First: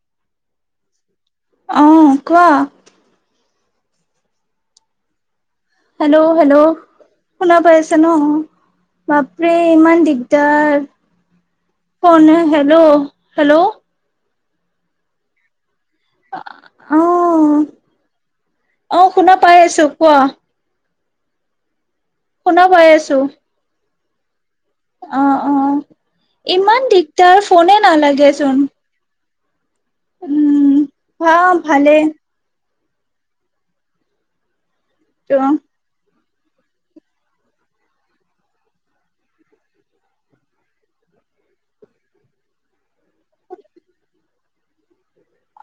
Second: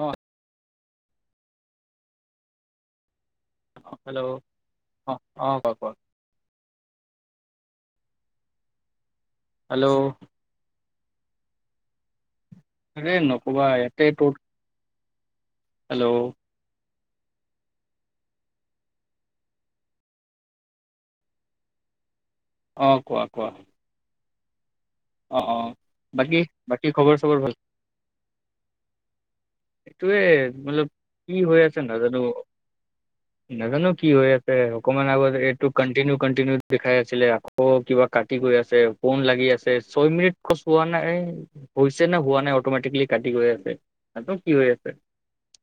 অ আহ কোৱা হেল্ল', ক হেল্ল', হেল্ল' শুনা পাইছে ন বাপৰে হেল্ল' ইমান দিগদাৰ। ফোনে হেল্ল', আৰে নকবা হেল্ল', ইয়াতে তোৰ হেল্ল', আহ আহ শুনা পাই আছো, কোৱা। শুনা পাই অঁ কোৱা কোৱা। অহ অ অ অহ বাকী ইমান বাকী খবৰ চবৰ দিগদাৰ ভাল ফোনে নালাগেচোন। এইটোয়ে, মতলব ভা কি হৈ আছে ভালে নাজানো। নাজানো কি হৈ আছে। অকমান আগত তো। এইটো কন্টিনিউ কণ্টিনিউ দেখাই আছিলে। আকৌ কিবা কাটি গৈ আছে, ফোন লাগি আছে, ছয় মিনিট খচ হোৱা নাই। হৈছে নে হোৱা নাই অটমেটিকলি কাটি গৈ আছে। একদম কি হৈ আছে।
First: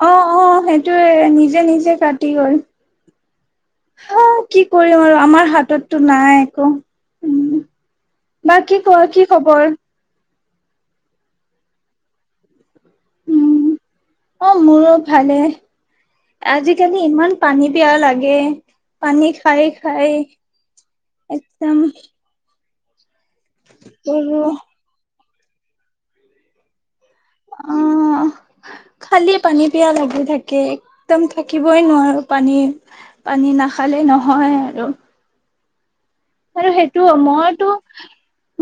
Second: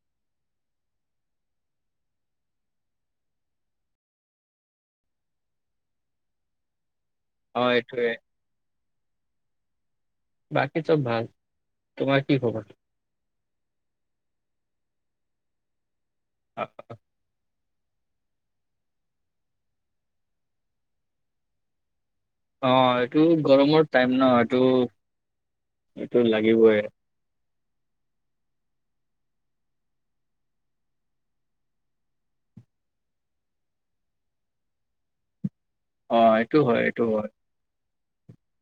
অ অ সেইটোয়ে নিজে নিজে কাটি গল। হু কি কৰিম আৰু আমাৰ হাততটো নাই একো। উম। অ এইটোয়ে বা কি ক কি খবৰ? বাকী চব ভাল। তোমাৰ কি খবৰ? উম, অ মোৰো ভালে। আজিকালি ইমান পানী এই পিয়াহ লাগে, পানী খাই খাই একদম অ এইটো গৰমৰ টাইম ন, গৰু এইটো এইটো লাগিবই। অহ খালি পানী পিয়াহ লাগি থাকে। একদম থাকিবই নোৱাৰোঁ পানী পানী নাখালে। নহয় আৰু। অ এইটো আৰু হয় এইটো সেইটো হয় মইতো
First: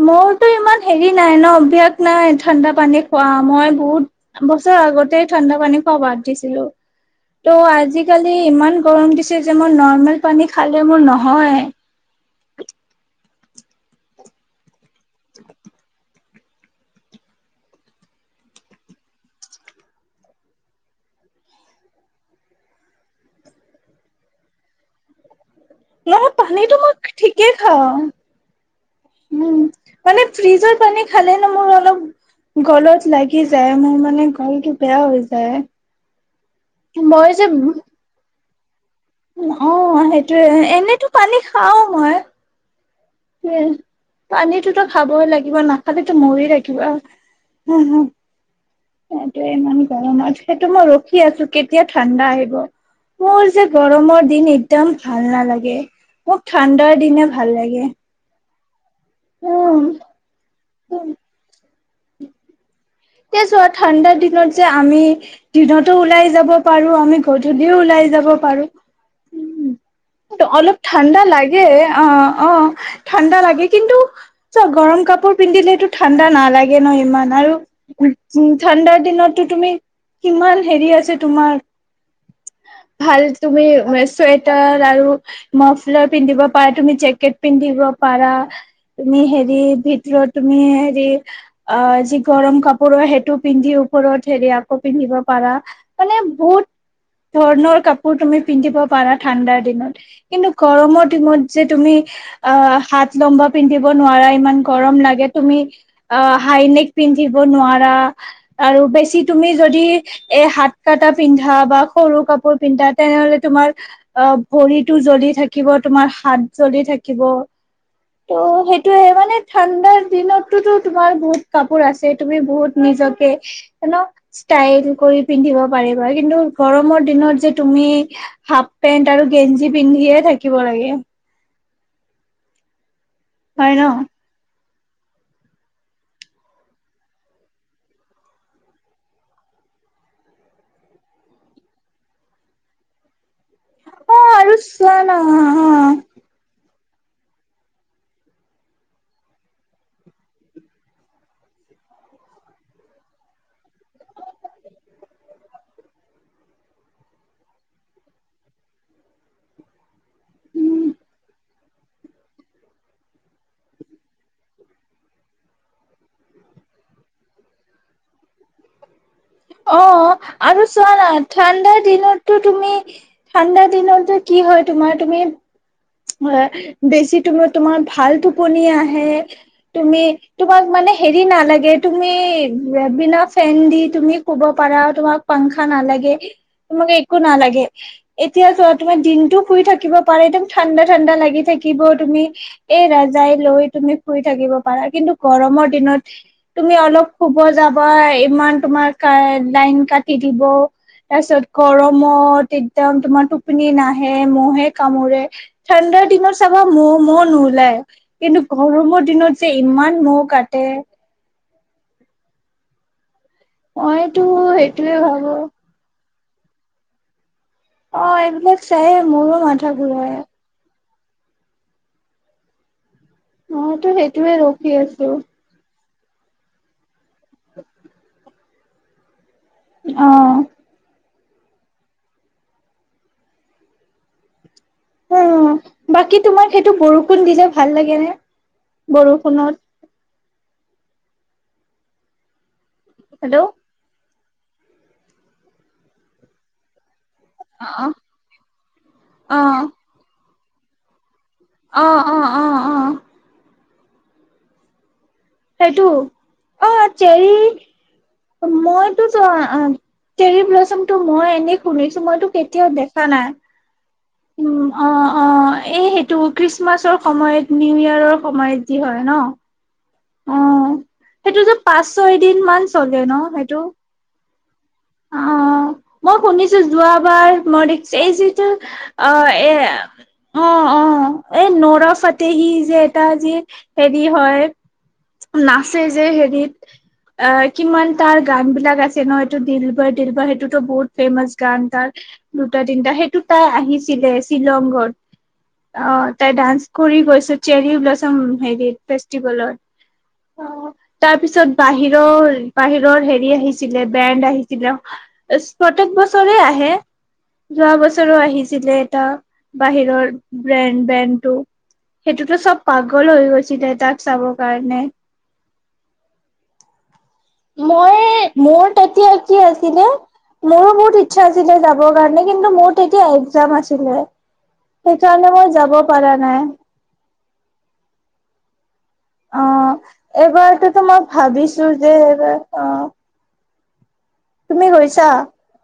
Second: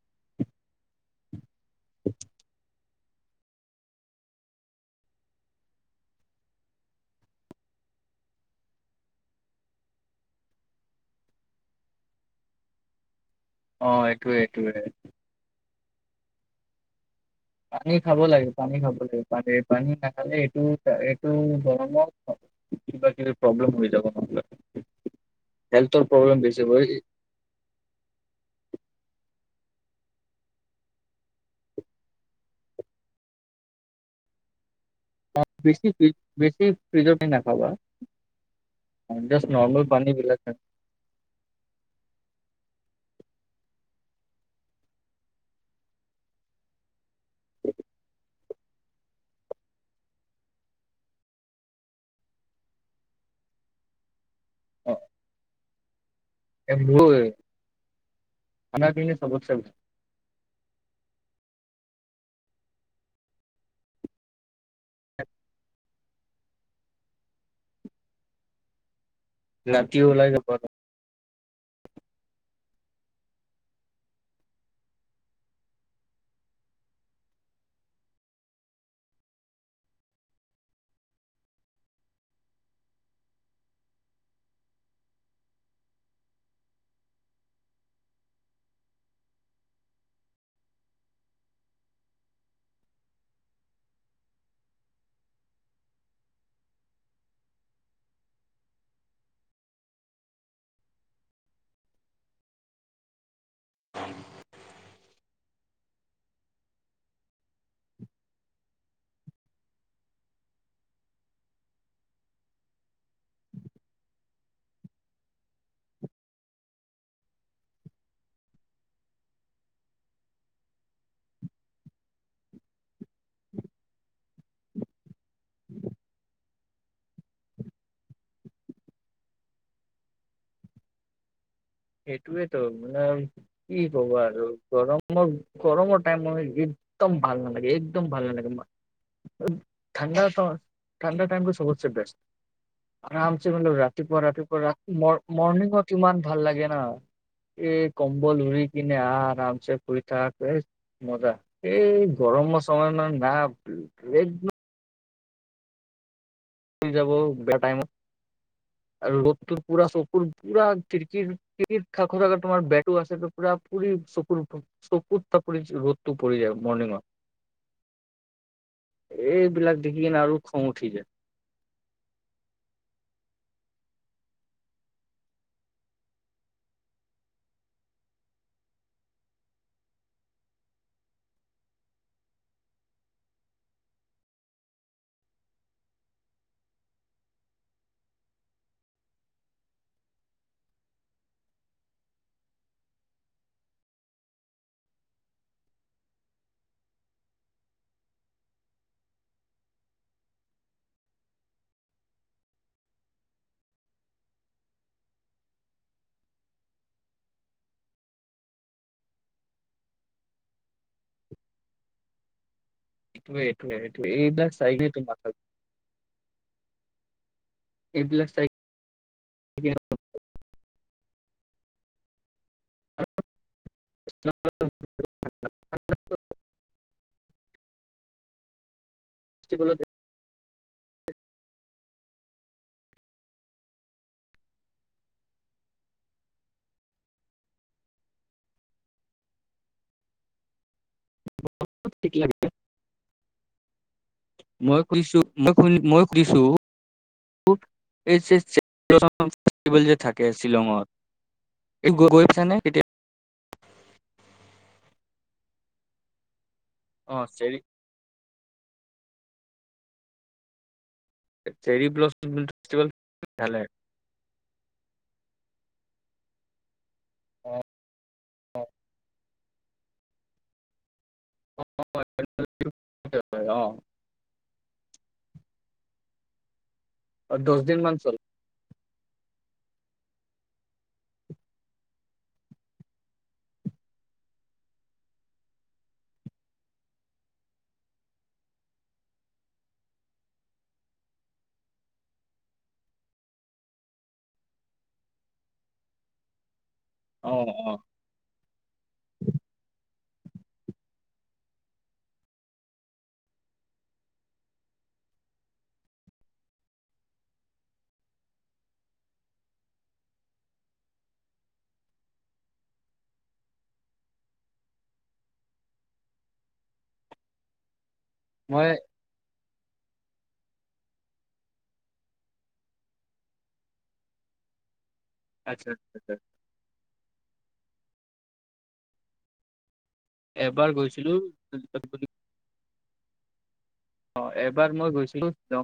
মোৰতো ইমান হেৰি নাই ন অভস্যাস নাই ঠাণ্ডা পানীত। খোৱা মই বহুত বছৰ আগতেই ঠাণ্ডা পানী খোৱা বাদ দিছিলো। ত' আজিকালি ইমান গৰম দিছে যে মই নৰ্মেল পানী খালে মোৰ নহয়। [unintelligible] অ এইটোৱে এইটোয়েই। [unintelligible] পানী খাব লাগে পানী খাব লাগে পান পানী নাখালে এইটো এইটো গৰমত। কিবা কিবি প্ৰব্লেম হৈ যাব নহলে হেল্থৰ ইয়াত প্ৰব্লেম বেছি পানীটো হয় মই ঠিকেই খাওঁ উম। মানে ফ্ৰিজৰ পানী খালে ন মোৰ অলপ। গলত লাগি যায় মোৰ মানে গলটো। বেয়া হৈ বেছি ফ্ৰিজ- বেছি যায় ফ্ৰিজৰ পানী মই যে। নাখাবা জাষ্ট অ নৰ্মেল পানী বিলাক সেইটোয়ে খা। এনেতো পানী খাওঁ মই। হ পানীটোতো খাবইে লাগিব নাখালেতো মৰি থাকিবা। হুম হুম। সটো ইমান গৰমত সেইটো মই ৰখি আছো, কেতিয়া ঠাণ্ডা আহিব। মোৰ যে গৰমত দিন অ একদম ভাল নালাগে মোক ঠাণ্ডাৰ দিনে ভাল লাগে। আমাৰ পিনে চবত চে বেয়া। উম। তে যোৱা ঠাণ্ডাৰ দিনত যে আমি দিনত। ওলাই যাব পাৰো আমি গধূলিও ওলাই যাব পাৰো। ৰাতি ওলাই উ যাব অলপ ঠাণ্ডা লাগে অ অ। ঠাণ্ডা লাগে কিন্তু চ গৰম কাপোৰ পিন্ধিলেতটো ঠাণ্ডা নালাগে ন ইমান আৰু। উ উ ঠাণ্ডাৰ দিনততো তুমি কিমান হেৰি আছে তোমাৰ। অ [unintelligible] ভাল তুমি চুৱেটাৰ আৰু মাফলাৰ পিন্ধিব পাৰা তুমি জেকেট পিন্ধিব পৰা তুমি হেৰি ভিতৰত তুমি হেৰি যি গৰম কাপোৰ সেইটো পিন্ধি ওপৰত হেৰি আকৌ পিন্ধিব পাৰা মানে বহুত ধৰণৰ কাপোৰ তুমি পিন্ধিব পাৰা ঠাণ্ডাৰ দিনত কিন্তু গৰমৰ দিনত যে তুমি হাত লম্বা পিন্ধব নোৱাৰা ইমান গৰম লাগে তুমি হাইনেক পিন্ধিব নোৱাৰা আৰু বেছি তুমি যদি এ হাত কাটা পিন্ধা বা সৰু কাপোৰ পিন্ধা তেনেহলে তোমাৰ অ ভৰিতটো জ্বলি থাকিব তোমাৰ হাত জ্বলি থাকিব। থাকিব। ত সেইটোয়ে মানে ঠাণ্ডাৰ দিনতটো তোমাৰ বহুত কাপোৰ আছে তুমি বহুত নি নিজকে ষ্টাইল কৰি পিন্ধিব পাৰিবা কিন্তু গৰমৰ দিনত যে তুমি হাফ পেন্ট আৰু গেঞ্জি পিন্ধিয়ে থাকিব লাগে। সেইটোৱেতো মানে কি হয় ন হব আৰু গৰমৰ গৰমৰ টাইম মই একদম ভাল নালাগে একদম ভাল নালাগে ঠাণ্ডা ঠাণ্ডা টাইমটো চবতছে বেষ্ট আ ৰাতিপুৱা অ আৰু ৰাতিপুৱা চোৱা ম না মৰ্ণিং ত ইমান ভাল লাগে না এই কম্বল উৰি কিনে আৰামছে শুই থাক মজা এই গৰম সময় ন না এক যাব বেয়া টাইমত [inaudible] আৰু ৰ'দটো পুৰা চকুৰ পুৰা খিৰিকিৰ খ থাক থাককা তোমাৰ বেটো আছে পুৰা পুৰি চকুৰ চকুৰ থাপৰি ৰ'দটো পৰি যায় মৰ্ণিং ৱাক। এইবিলাক অ দেখি কিনে খং আৰু উঠি চোৱা না যায় ঠাণ্ডাত দিনতো তুমি ঠাণ্ডা দিনতো কি হয় তোমাৰ তুমি অ বেছি তুমি তোমাৰ ভাল টোপনি আহে তুমি তোমাক মানে হেৰি নালাগে তুমি বিনা ফেন দি তুমি শুব পাৰা তোমাক পাংখা নালাগে তোমাকে একো নালাগে এতিয়া তোমাৰ দিনটো শুই থাকিব পাৰে একদম ঠাণ্ডা ঠাণ্ডা লাগি থাকিব তুমি এই ৰাজাই লৈ তুমি শুই থাকিব পাৰা কিন্তু গৰম গমৰ দিনত তুমি অলপ শুব যাবা ইমান তোমাৰ লাইন কাটি দিব। তাপিছত গৰমত একদম তোমাৰ টোপনি নাহে নাহে কামোৰে। ঠাণ্ডাৰ দিনত চাবা মহ ম নোলায়, কিন্তু গৰমৰ দিনত যে ইমান মহ। কাটে এটোৱে এটোৱে, মইতো এইবিলাক চাই গে সেইটোয়ে ভাবো তমাকাল অ এইবিলাক চায়ে মোৰো মাথা ঘূৰায়। অ তো সেইটোয়ে ৰখি আছো। [unintelligible] কিনে অ উম বাকী তোমাক সেইটো বৰষুণ দিলে ভাল লাগে নে, বৰষুণত? অলপ থিকে আগিছে। হেল্ল' মই খুজিছো মই, মই খুজিছো। অ অ [unintelligible] অ গৈ অ গৈ অ পাইছানে অ কেতিয়াবা? সেইটো অ চেৰি। মইতো আঁহ চেৰিবিলাস্ম টো মই এনেই চেৰি শুনিছো, ব্লচম মইতো কেতিয়াও ফেষ্টিভেল দেখা নাই। ভালে উম, অ অ এহেইত টো খ্ৰীষ্টমাছৰ অ সময়ত নি আৰু সময়ত যি হয় ন অ, সেইটো যে পাঁচ ছয় দিন মান চলে ন অ সেইটো? অ মই শুনিছো, অ যোৱাবাৰ দহ মই দিন মান দেখিছো এই চল যিটো আ এ [unintelligible] অ অ এই নৰা ফাটেহি যে এটা যে হেৰি হয় নাচে যে হেৰিত অ কিমান তাৰ গান বিলাক আছে ন এইটো দিলবৰ দিলবৰ সেইটোতো বহুত ফেমাচ গান তাৰ। দুটা তিনিটা সেইটো তাই আহিছিলে, শ্বিলং গৈ, অ তাই ডান্স কৰি অ গৈছে, অ চেৰি ব্লচম হেৰি ফেষ্টিভেলৰ। অ তাৰপিছত বাহিৰৰ বাহিৰৰ হেৰি আহিছিলে বেণ্ড আহিছিলে। প্ৰত্যেক বছৰে আহে। যোৱা বছৰো আহিছিলে এটা বাহিৰৰ ব্ৰেণ্ড বেণ্ডটো। সেইটোতো চব পাগল হৈ গৈছিলে, তাক চাব। কাৰণে মই মই মোৰ তেতিয়া কি আছিলে, মোৰো বহুত ইচ্ছা আছিলে যাবৰ কাৰণে কিন্তু মোৰ তেতিয়া এক্জাম আছিলে। সেই কাৰণে মই আচ্ছা যাব আচ্ছা পাৰা নাই। অ এবাৰ এইবাৰটোতো মই গৈছিলো ভাবিছোঁ যে অ। অ তুমি এবাৰ মই গৈছা? গৈছিলোঁ তেওঁ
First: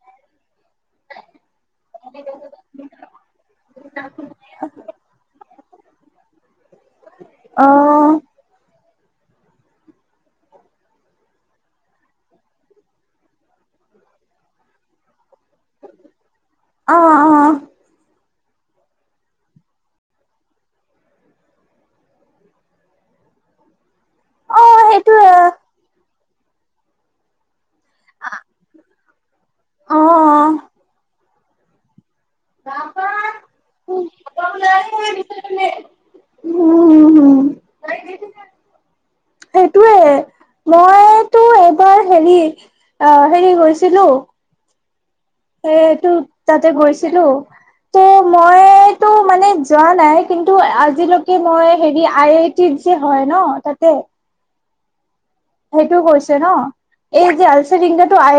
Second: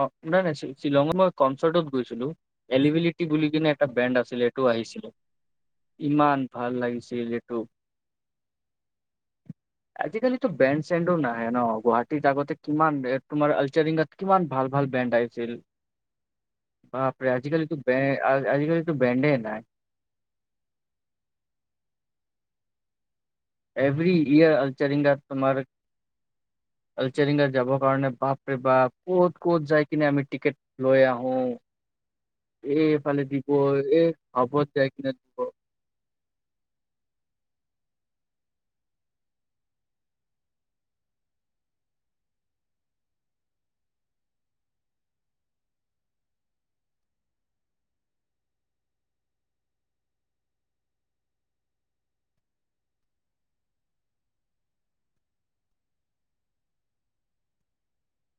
অ নাই নাই। শ্বিলঙত মই কনচাৰ্টত গৈছিলোঁ এলবিলিটি বুলি কিনে এটা ব্ৰেণ্ড আছিলে এইটো আহিছিলে। ইমান ভাল লাগিছে। অ। আজি কালিটো বেণ্ড চেণ্ডো নাহে ন গুৱাহাটীত আগতে। কিমান ব্ৰেণ্ড তোমাৰ আলচাৰিংত কিমান ভাল ভাল ব্ৰেণ্ড আহি অ' বাপৰে অ' আজিকালিটো বে আজিকালিতো বেণ্ডে নাই এভৰি ইয়াৰ অ' আলচৰিং সেইটোয়ে তোমাৰ চেৰিংগা যাবৰ কাৰণে বাপৰে বাপ ক'ত, ক'ত যাই অ' কিনে আমি টিকেট লৈ আহো, এফালে দিব এ খবত যায় কি ন দিব [unintelligible] উ সেইটোয়ে মইতো এইবাৰ হেৰি অ হেৰি গৈছিলো সেইটো তাতে গৈছিলোঁ। ত মইতো মানে যোৱা নাই কিন্তু আজিলৈকে মই হেৰি আই আই টি, হয় ন তাতে, সেইটোও কৈছে ন এই যে আলচ ৰিংগাটো আই